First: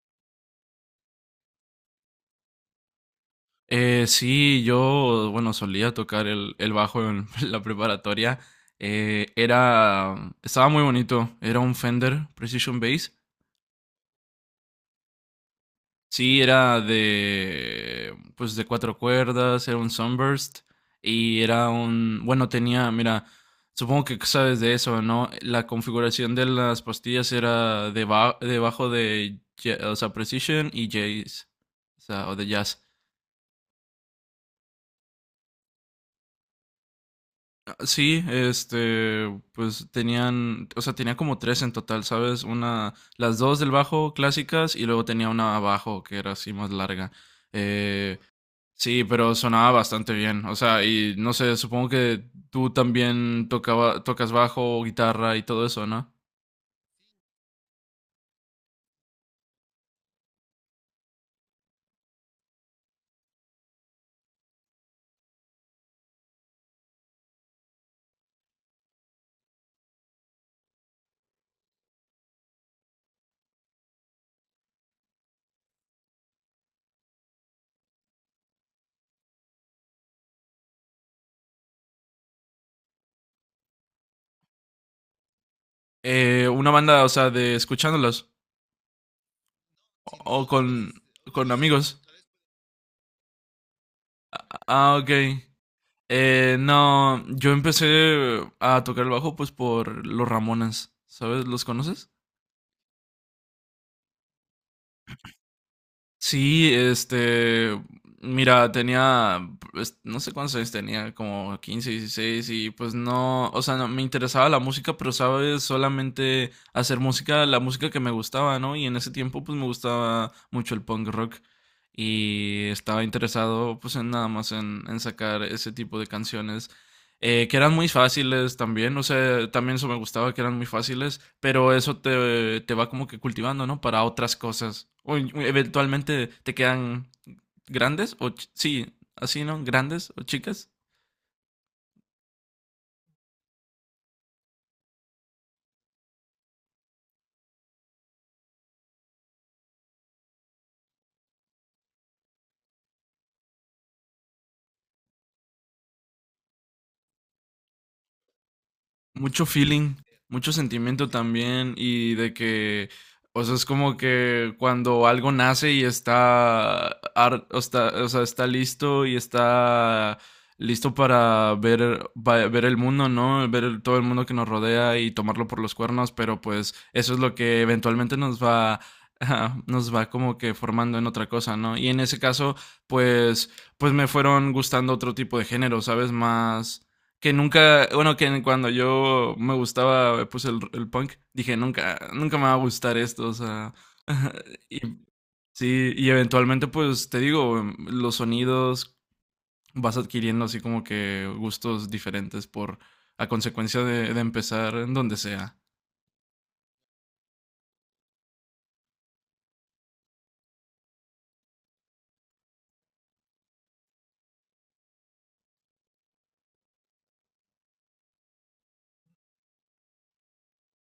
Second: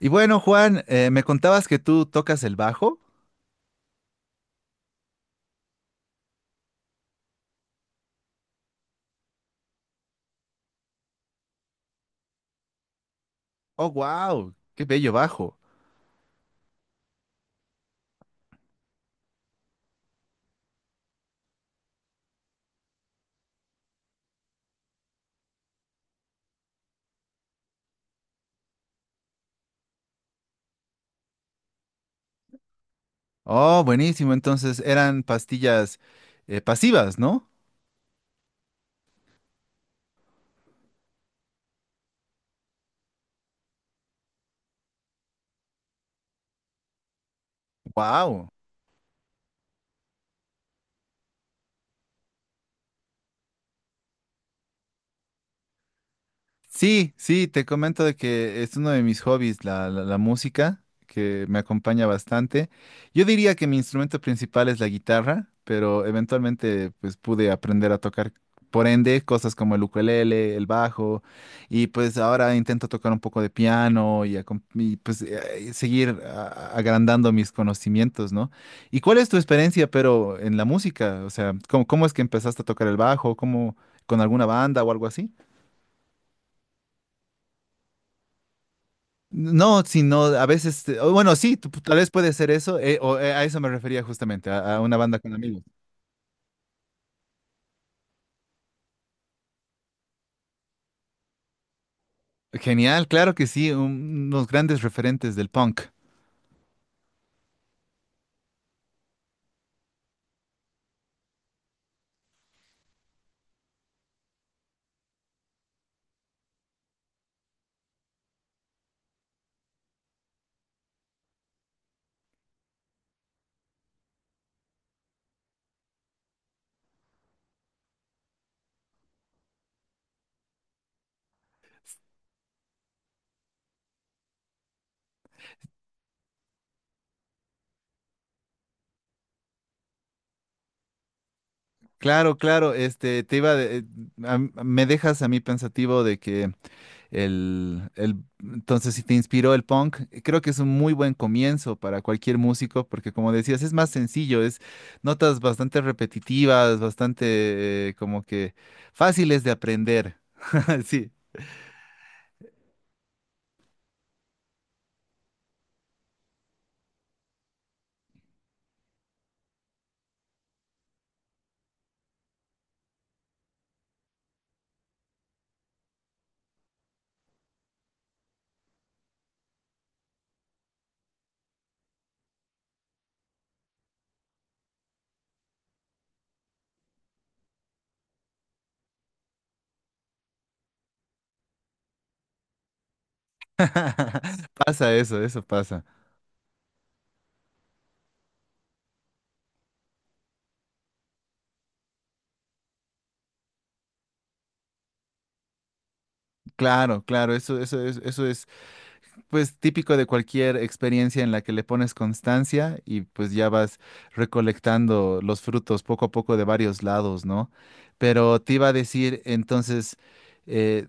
Y bueno, Juan, me contabas que tú tocas el bajo. Sí, yo, bueno, solía tocar el bajo en la preparatoria. Eh, era, Estaba muy bonito. Era un Fender Precision Bass. Oh, wow, qué bello bajo. Sí, era pues de cuatro cuerdas, era un Sunburst y era mira, supongo que sabes de eso, ¿no? La configuración de las pastillas era debajo o sea, Precision y Jazz, o sea, o de Jazz. Oh, buenísimo. Entonces eran pastillas pasivas, ¿no? Sí, este, o sea, tenía como tres en total, ¿sabes? Una, las dos del bajo clásicas y luego tenía una abajo que era así más larga. Eh, Wow. sí, pero sonaba bastante bien, o sea, y no sé, supongo que tú también tocas bajo, guitarra y todo eso, ¿no? Sí, sí, te comento de que es uno de mis hobbies, la música, que me acompaña bastante. Yo diría que mi instrumento principal es la guitarra, pero eventualmente pues pude aprender a tocar, por ende, cosas como el ukelele, el bajo, y pues ahora intento tocar un poco de piano y, pues seguir agrandando mis conocimientos, ¿no? ¿Y cuál es tu experiencia, pero en la música? O sea, ¿cómo es que empezaste a tocar el bajo? ¿Cómo con alguna banda o algo así? Una banda, o sea, de escuchándolas No, o, sino o a veces, con, o bueno, con sí, amigos. tal vez puede ser eso, o a eso me refería justamente, a una Ah, ok. banda con amigos. No, yo empecé a tocar el bajo pues por los Ramones, ¿sabes? ¿Los conoces? Genial, claro que sí, unos grandes referentes del punk. Sí, este, mira, pues, no sé cuántos años tenía, como 15, 16, y pues no, o sea, no, me interesaba la música, pero sabes, solamente hacer música, la música que me gustaba, ¿no? Y en ese tiempo pues me gustaba mucho el punk rock y estaba interesado pues en nada más en sacar ese tipo de canciones que eran muy fáciles también, no sé, también eso me gustaba que eran muy fáciles, pero eso te va como que cultivando, ¿no? Para otras cosas. Eventualmente te quedan grandes sí, así, ¿no? Grandes o chicas. Claro, claro, este, te iba, me dejas a mí pensativo de que el, entonces si te inspiró el punk, creo que es un muy buen comienzo para cualquier músico, porque como decías, es más sencillo, es notas bastante repetitivas, bastante, como que fáciles Mucho de feeling, aprender. mucho sentimiento Sí. también y de que, o sea, es como que cuando algo nace y está, o está, o sea, está listo y está listo para ver, ver el mundo, ¿no? ver todo el mundo que nos rodea y tomarlo por los cuernos, pero pues eso es lo que eventualmente nos va, nos va como que formando en otra cosa, ¿no? Y en ese caso, pues, pues me fueron gustando otro tipo de género, ¿sabes? Más que nunca, bueno, que cuando yo me gustaba, pues el punk, dije, nunca, nunca me va a gustar esto, o sea, y, Pasa eso, eso pasa. sí, y eventualmente, pues te digo, los sonidos vas adquiriendo así como que gustos diferentes por, a consecuencia de empezar en donde sea. Claro, claro, eso es pues típico de cualquier experiencia en la que le pones constancia y pues ya vas recolectando los frutos poco a poco de varios lados, ¿no? Pero te iba a decir, entonces, eh,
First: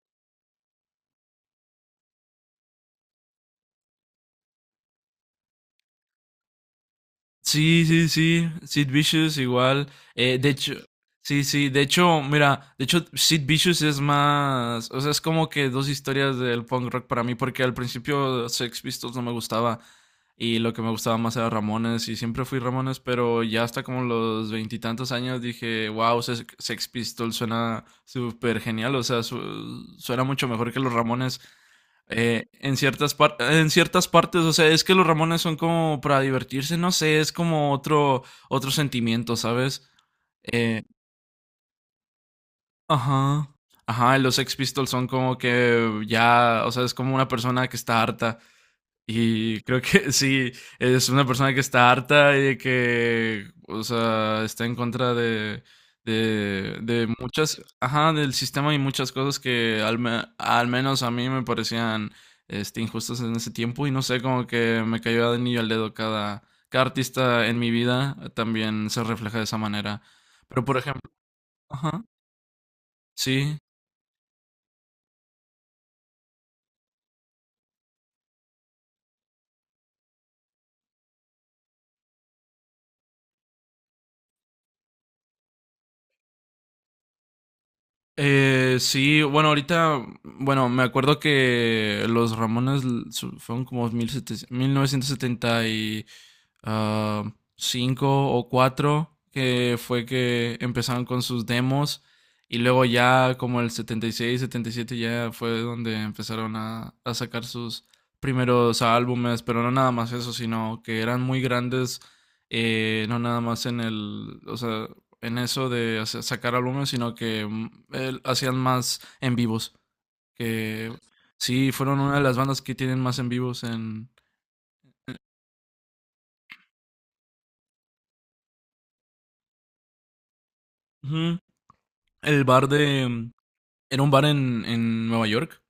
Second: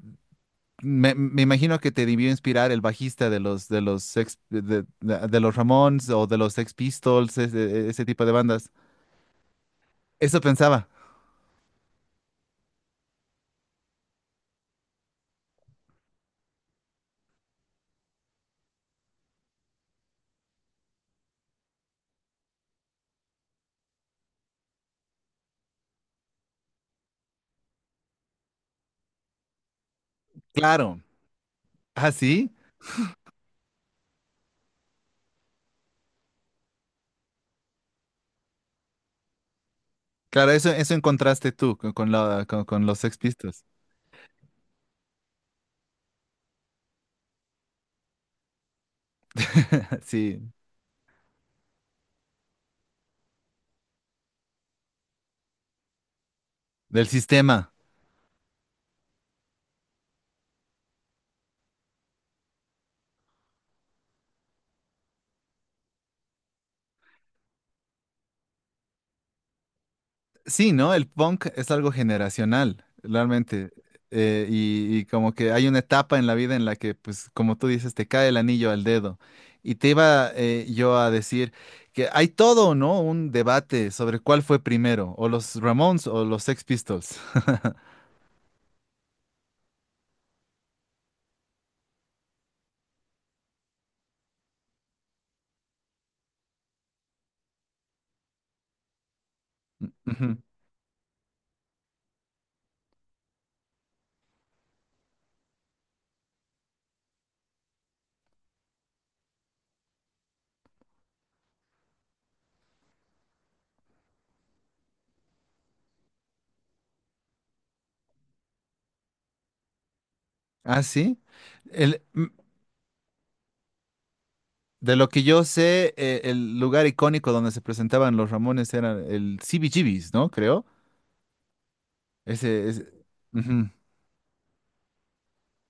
me imagino que te debió inspirar el bajista de los Ramones o de los Sex Pistols, Sí, ese sí, tipo de sí, bandas. Sid Vicious igual. Eso De hecho, pensaba. sí, sí, de hecho, mira, de hecho, Sid Vicious es más, o sea, es como que dos historias del punk rock para mí, porque al principio Sex Pistols no me gustaba y lo que me gustaba más era Ramones y siempre fui Ramones, pero ya hasta como los veintitantos años dije, wow, Sex Pistols suena súper genial, o sea, suena mucho mejor que los Claro. Ramones. ¿Ah, sí? En ciertas partes, o sea, es que los Ramones son como para divertirse, no sé, es como otro sentimiento, ¿sabes? Claro, eso, Eh, eso encontraste tú con los Sex ajá. Pistols. Ajá, los Sex Pistols son como que ya, o sea, es como una persona que está harta y creo que sí, Sí, es una persona que está harta y que, o sea, está en contra de del muchas, sistema. ajá, del sistema y muchas cosas que al menos a mí me parecían este, injustas en ese tiempo y no sé, como que me cayó de anillo al dedo cada artista en mi vida también se refleja de esa manera. Pero, Sí, por ¿no? El ejemplo, punk es algo ajá, generacional, sí. realmente. Y como que hay una etapa en la vida en la que, pues, como tú dices, te cae el anillo al dedo. Y te iba yo a decir que hay todo, ¿no? Un debate sobre cuál fue primero, o los Ramones o los Sex Pistols. Sí, bueno, ahorita, bueno, me acuerdo que los Ramones fueron como mil novecientos setenta y ah, cinco o 4 que fue Ujú. que empezaron con sus demos y luego ya como el setenta y seis, setenta y siete ya fue donde empezaron a sacar sus primeros álbumes, pero no nada más eso, sino que eran muy grandes, no nada más en el, o sea, en eso de sacar álbumes, sino que hacían más en vivos. Ah, Que sí. sí, fueron El, una de las bandas que tienen más en vivos en... De lo que yo sé, el lugar icónico donde se presentaban los Ramones era el CBGB's, ¿no? Creo. Ujú. El bar Ese, ese- de... ujú, Era un bar en Nueva York.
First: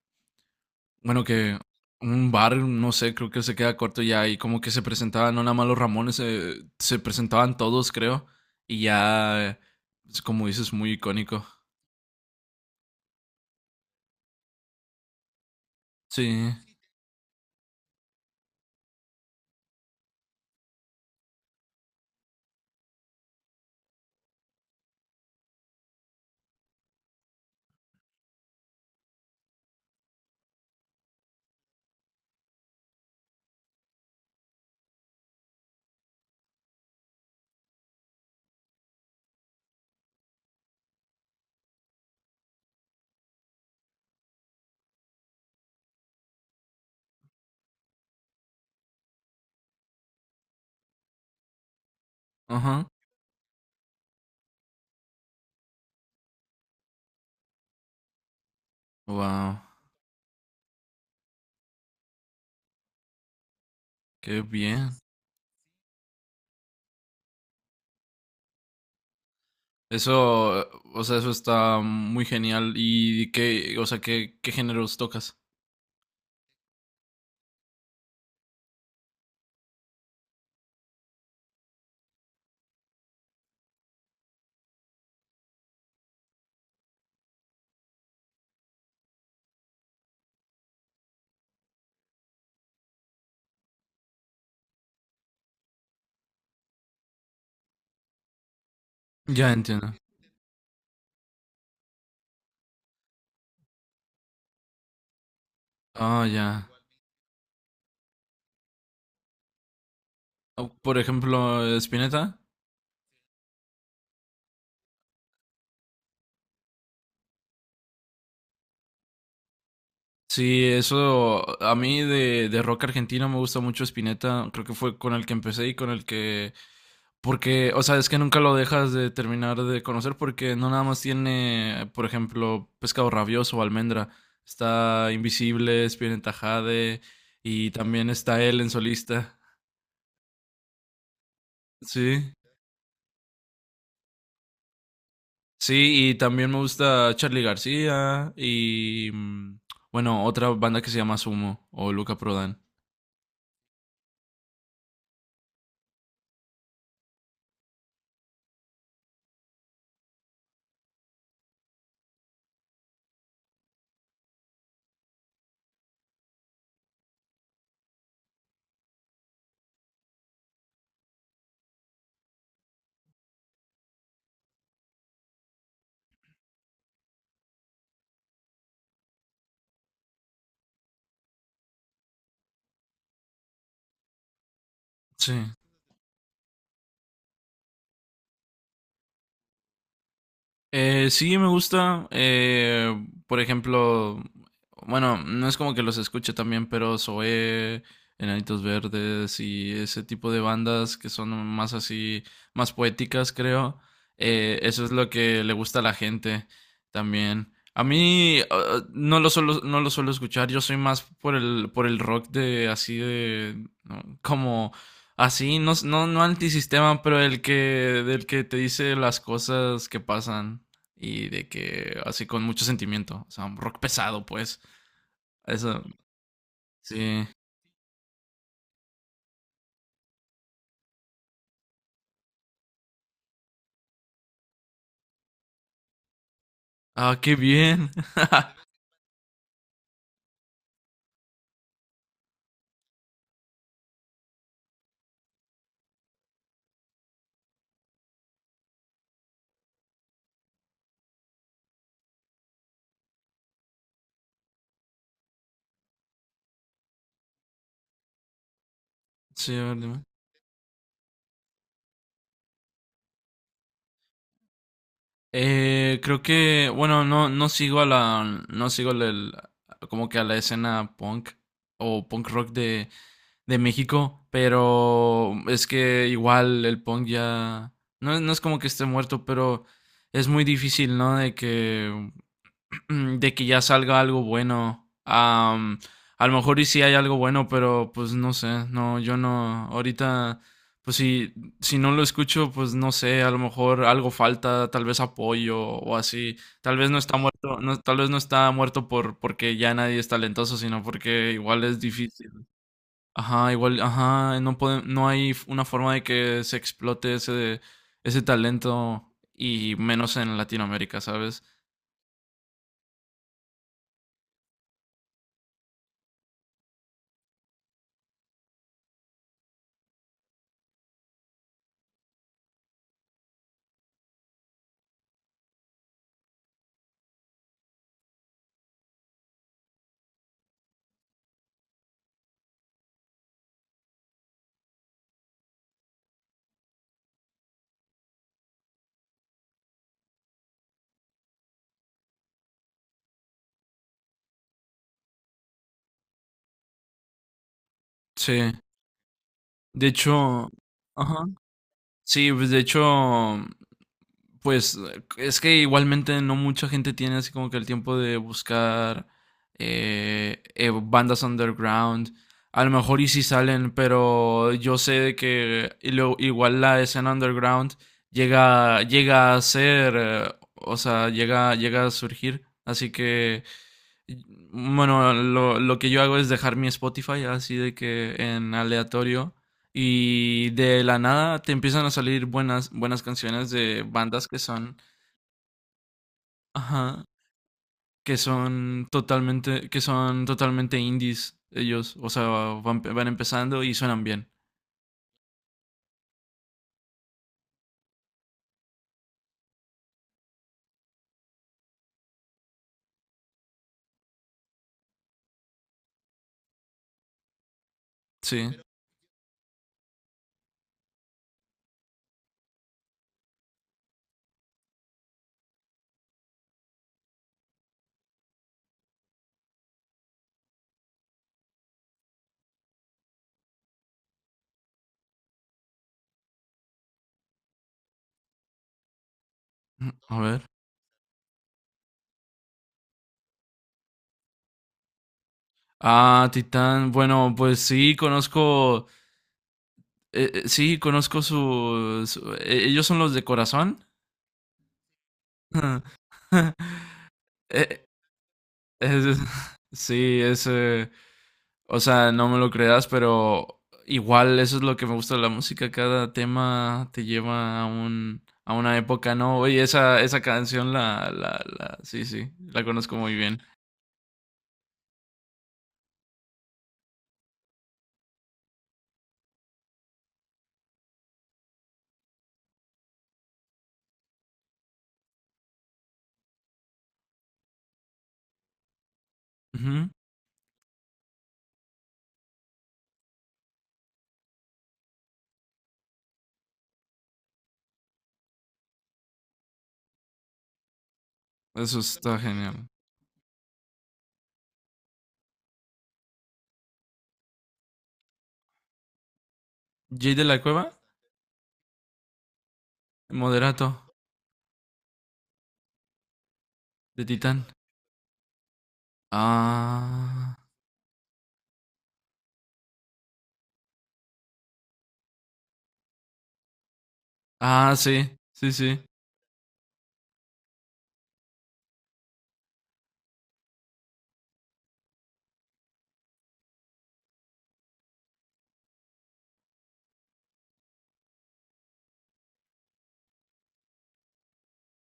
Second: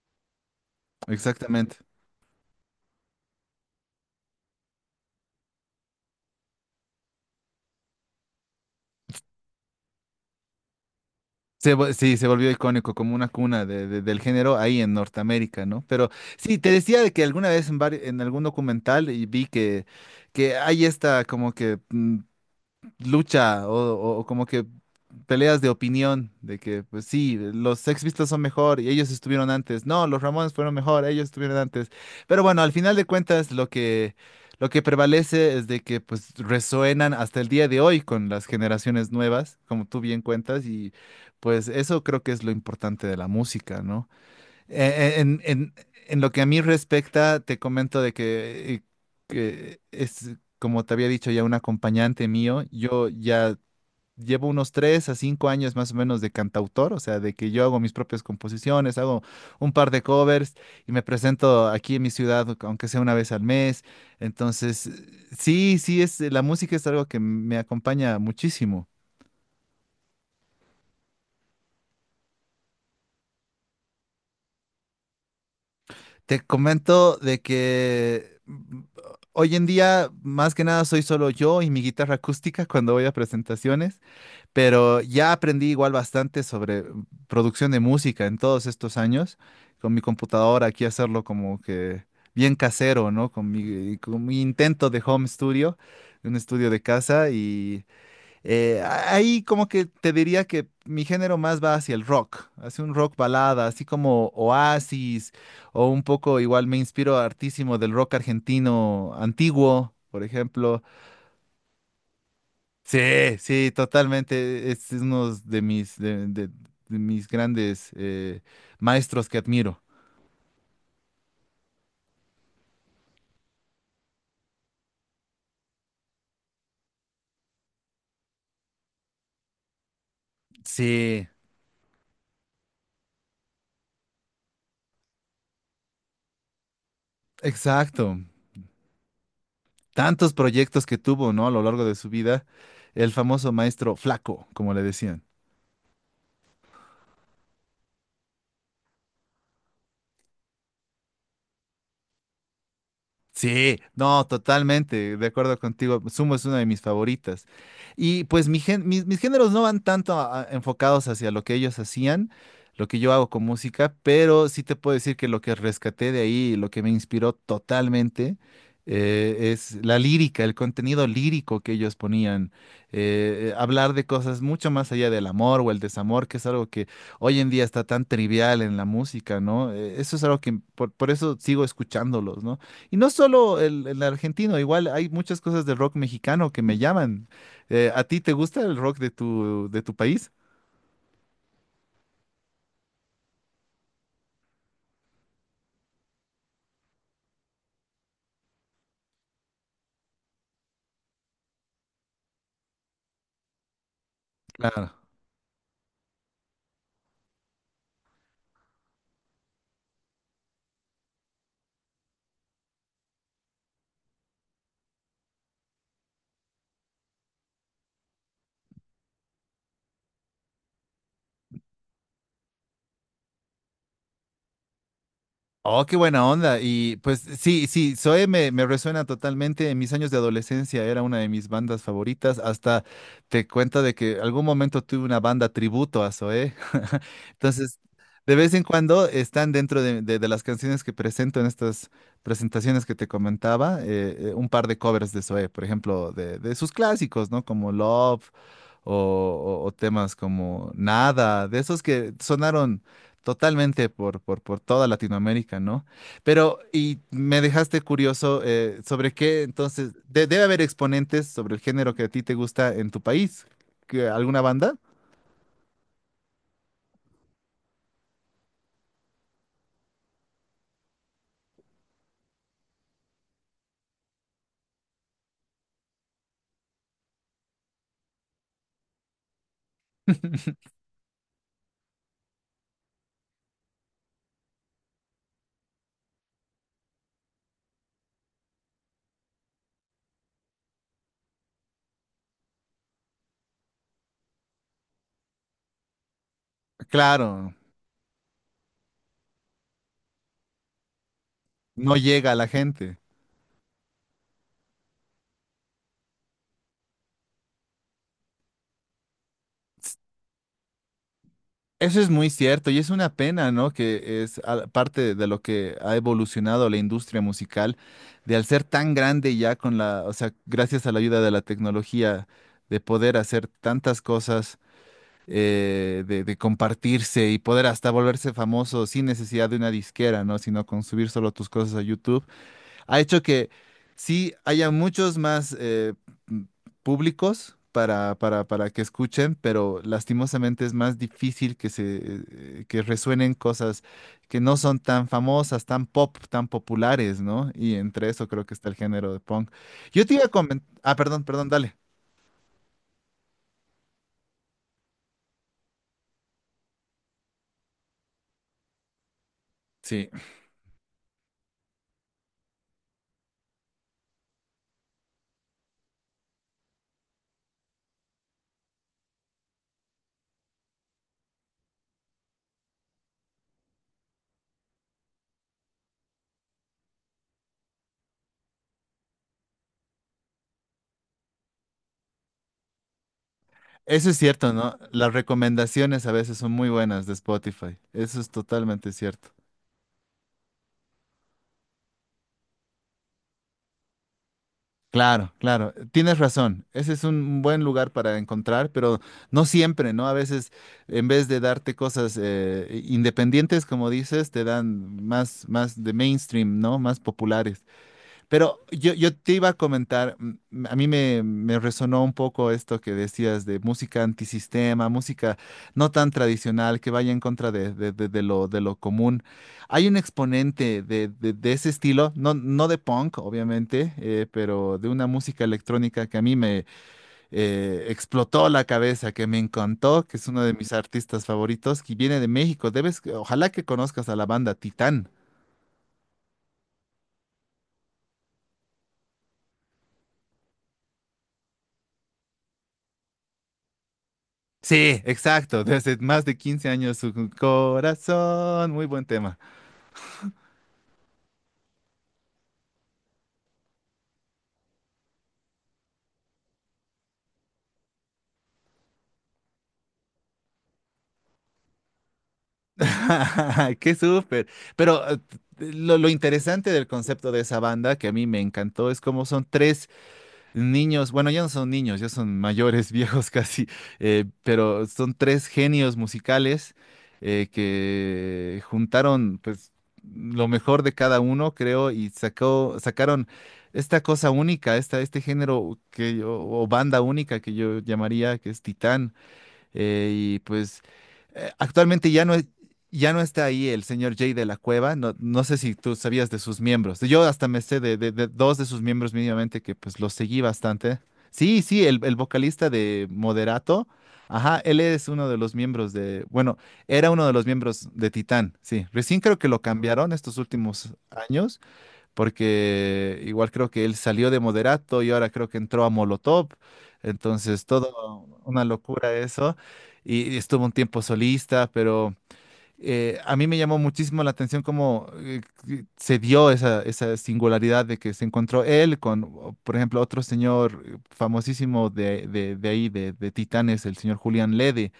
Bueno, que exactamente. un bar, no sé, creo que se queda corto ya y como que se presentaban, no nada más los Ramones, se presentaban todos, creo. Y ya, es como dices, muy icónico. Sí, se volvió icónico como una cuna del género ahí en Norteamérica, ¿no? Pero Sí, sí, te decía de que alguna vez en algún documental y vi que, hay esta como que lucha o como que peleas de opinión, de que pues sí, los Sex Pistols son mejor y ellos estuvieron antes. No, los Ramones fueron mejor, ellos estuvieron antes. Pero bueno, al final de cuentas lo que prevalece es de que pues resuenan hasta el día de hoy con las generaciones nuevas, como tú bien cuentas, y pues eso creo que es lo importante de la música, ¿no? Eh, eh, En, en- en lo que a mí respecta, te comento de que es, como te había dicho ya, un acompañante mío. ajá. Yo ya llevo unos 3 a 5 años más o menos de cantautor, o sea, de que yo hago mis propias composiciones, hago Wow, un par de covers y me presento aquí en mi ciudad, aunque sea una vez al mes. qué bien. Entonces, sí, sí, es, la música es algo que me acompaña muchísimo. Eso, o sea, eso está muy genial. ¿Y qué, o sea, qué géneros tocas? Te comento de que hoy en día más que nada soy solo yo y mi guitarra acústica cuando voy a presentaciones, pero ya aprendí igual bastante sobre producción de música en todos estos años, con mi computadora aquí hacerlo como que bien casero, ¿no? Con mi intento de home studio, un estudio de casa y... Ahí Ya como que entiendo. te diría que mi género más va hacia el rock, hacia un rock balada, así como Oasis, o un Ah, poco ya. igual me inspiro hartísimo del rock argentino antiguo, por ejemplo. Por ejemplo, Spinetta. Sí, sí, totalmente. Es uno de mis grandes maestros que admiro. Sí, eso a mí de rock argentino me gusta mucho Spinetta. Creo que fue con el que empecé y con el que... Porque, o sea, es que nunca lo dejas de terminar de conocer porque no nada más Sí, tiene, por ejemplo, Pescado Rabioso o Almendra. Está Invisible, Spinetta Jade y también exacto. está él en solista. Tantos proyectos que tuvo, ¿no? A lo largo de su Sí. vida, el famoso maestro Flaco, como le decían. Sí, y también me gusta Charlie García y bueno, otra banda que se llama Sumo o Luca Prodan. Sí, no, totalmente, de acuerdo contigo. Sumo es una de mis favoritas. Y pues mis géneros no van tanto enfocados hacia lo que ellos hacían, lo que yo hago con música, pero sí te puedo decir que lo que rescaté de ahí, lo que me inspiró totalmente, es la lírica, el contenido lírico que ellos ponían. Hablar de cosas mucho más allá del amor o el desamor, que es algo que hoy en día está tan trivial en la música, ¿no? Eso es algo que por eso sigo escuchándolos, ¿no? Y no solo el argentino, igual hay Sí. muchas cosas del rock mexicano que me llaman. ¿A ti te gusta el rock de tu país? Sí, me gusta. Por ejemplo, bueno, no es como que los escuche también, pero Zoé, Enanitos Verdes y ese tipo de bandas que son más así, más poéticas, creo. Eso es Claro. lo que le gusta a la gente también. A mí no lo suelo escuchar. Yo soy más por el rock de así de ¿no? como Así, no, no, no antisistema, pero del que te dice las cosas que pasan y de que así con mucho sentimiento, o sea, un rock pesado, pues. Eso, Oh, qué buena onda. Y pues sí. sí, sí, Zoe me resuena totalmente. En mis años de adolescencia era una de mis bandas favoritas. Hasta te cuenta de que algún momento tuve una banda tributo a Zoe. Ah, qué Entonces, bien. de vez en cuando están dentro de las canciones que presento en estas presentaciones que te comentaba, un par de covers de Zoe, por ejemplo, de sus clásicos, ¿no? Como Love o, o temas como Nada, de esos que sonaron totalmente por toda Latinoamérica, ¿no? Pero, y me dejaste curioso sobre qué, Sí, a ver, entonces, dime. Debe haber exponentes sobre el género que a ti te gusta en tu país. ¿Alguna banda? Creo que, bueno, no sigo a la, no sigo el- como que a la escena punk o punk rock de México, pero es que igual el punk ya, no, no es como que esté muerto, pero es muy difícil, ¿no? De que ya salga algo bueno. A lo mejor y sí hay algo bueno, pero pues no sé, no, yo no, ahorita, pues si no lo escucho, pues no sé, a lo mejor algo falta, tal vez apoyo o así, tal vez no está Claro, muerto, no, tal vez no está muerto porque ya nadie es talentoso, sino porque igual es no difícil. llega a la gente. Ajá, igual, ajá, no hay una forma de que se explote ese talento y menos en Latinoamérica, ¿sabes? Eso es muy cierto y es una pena, ¿no? Que es parte de lo que ha evolucionado la industria musical, de al ser tan grande ya con la, o sea, gracias a la ayuda de la tecnología, de poder hacer tantas cosas, de compartirse y poder hasta volverse famoso sin necesidad de una disquera, ¿no? Sino con subir solo tus cosas a YouTube ha hecho que sí haya muchos más m- públicos para que escuchen, pero lastimosamente es más difícil que se que resuenen cosas que no son tan famosas, tan pop, tan populares, ¿no? Y entre eso creo Sí. que está el género de punk. De Yo te iba a hecho, comentar, ah, perdón, ajá. perdón, dale. Sí, pues de hecho, pues es que igualmente no mucha gente tiene así como que el tiempo de buscar Sí, bandas underground. A lo mejor y si salen, pero yo sé de que y igual la escena underground llega a ser, o sea, llega a surgir. Así que, bueno, lo que yo hago es dejar mi Spotify así de que en aleatorio y de la nada te empiezan a salir buenas, buenas canciones de eso es bandas que cierto, son, ¿no? Las recomendaciones a veces son muy ajá, buenas de Spotify. que Eso es son totalmente cierto. totalmente, que son totalmente indies ellos. O sea, van empezando y suenan bien. Claro, claro, tienes razón. Ese es un buen lugar para encontrar, pero no siempre, ¿no? A veces, en vez de darte cosas independientes, como dices, te dan más, de mainstream, ¿no? Más populares. Sí. Pero yo te iba a comentar, a mí me resonó un poco esto que decías de música antisistema, música no tan tradicional, que vaya en contra de lo común. Hay un exponente de ese estilo, no, no de punk, obviamente, pero de una música electrónica que a mí me explotó la cabeza, que me encantó, que A es ver. uno de mis artistas favoritos, que viene de México. Debes, ojalá que conozcas a la banda Titán. Ah, Titán. Bueno, pues sí, conozco. Sí, conozco ellos son los de corazón. Sí, exacto. Desde más de 15 años su Eh, corazón. Muy buen es- tema. sí, es. O sea, no me lo creas, pero igual eso es lo que me gusta de la música. Cada tema te lleva a una época, ¿no? Oye, esa canción sí, sí, la conozco muy bien. Qué súper. Pero lo interesante del concepto de esa banda que a mí me encantó es cómo son tres niños, bueno, ya no son niños, ya son mayores, viejos casi, pero son tres genios musicales que juntaron pues Ujú. lo mejor de cada uno, creo, y sacaron esta cosa única, este género que yo, o banda única que yo llamaría, que es Titán y pues Eso actualmente está ya no, es- genial. ya no está ahí el señor Jay de la Cueva, no, no sé si tú sabías de sus miembros, yo hasta me sé de dos de sus miembros mínimamente que pues Jay los de seguí la Cueva, bastante. Sí, sí, el vocalista de Moderato, Moderato, ajá, él es uno de los miembros de, bueno, de era uno de Titán. los miembros de Titán, sí, recién creo que lo cambiaron Ah, estos últimos años porque igual creo que él salió de Moderato y ahora creo que entró a Molotov, entonces ah, sí, todo sí, una sí. locura eso, y estuvo un tiempo solista, pero a mí me llamó muchísimo la atención cómo que se dio esa singularidad de que se encontró él con, o, por ejemplo, otro señor famosísimo de ahí, de Titanes, el señor Julián Lede,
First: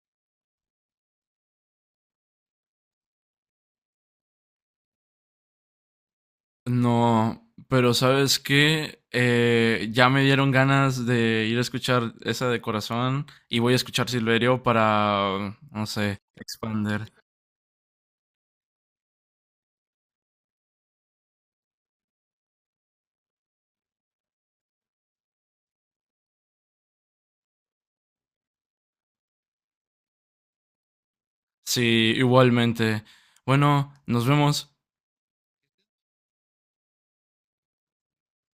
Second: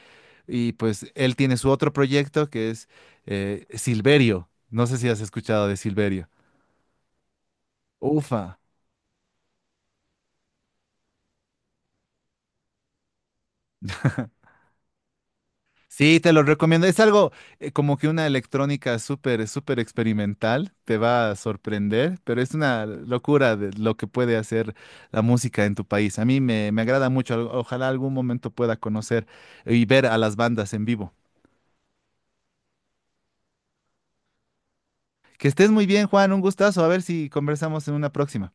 y pues él tiene su otro proyecto que es Silverio, no sé si has escuchado de Silverio. No, pero ¿sabes Ufa. qué? Ya me dieron ganas de ir a escuchar esa de corazón y voy a escuchar Silverio para, no sé, Sí, te lo recomiendo. Es expander. algo como que una electrónica súper, súper experimental. Te va a sorprender, pero es una locura de lo que puede hacer la música en tu país. A mí me agrada mucho. Ojalá algún momento pueda conocer y ver a las bandas en vivo. Sí, igualmente. Bueno, nos vemos. Que estés muy bien, Juan. Un gustazo. A ver si conversamos en una próxima.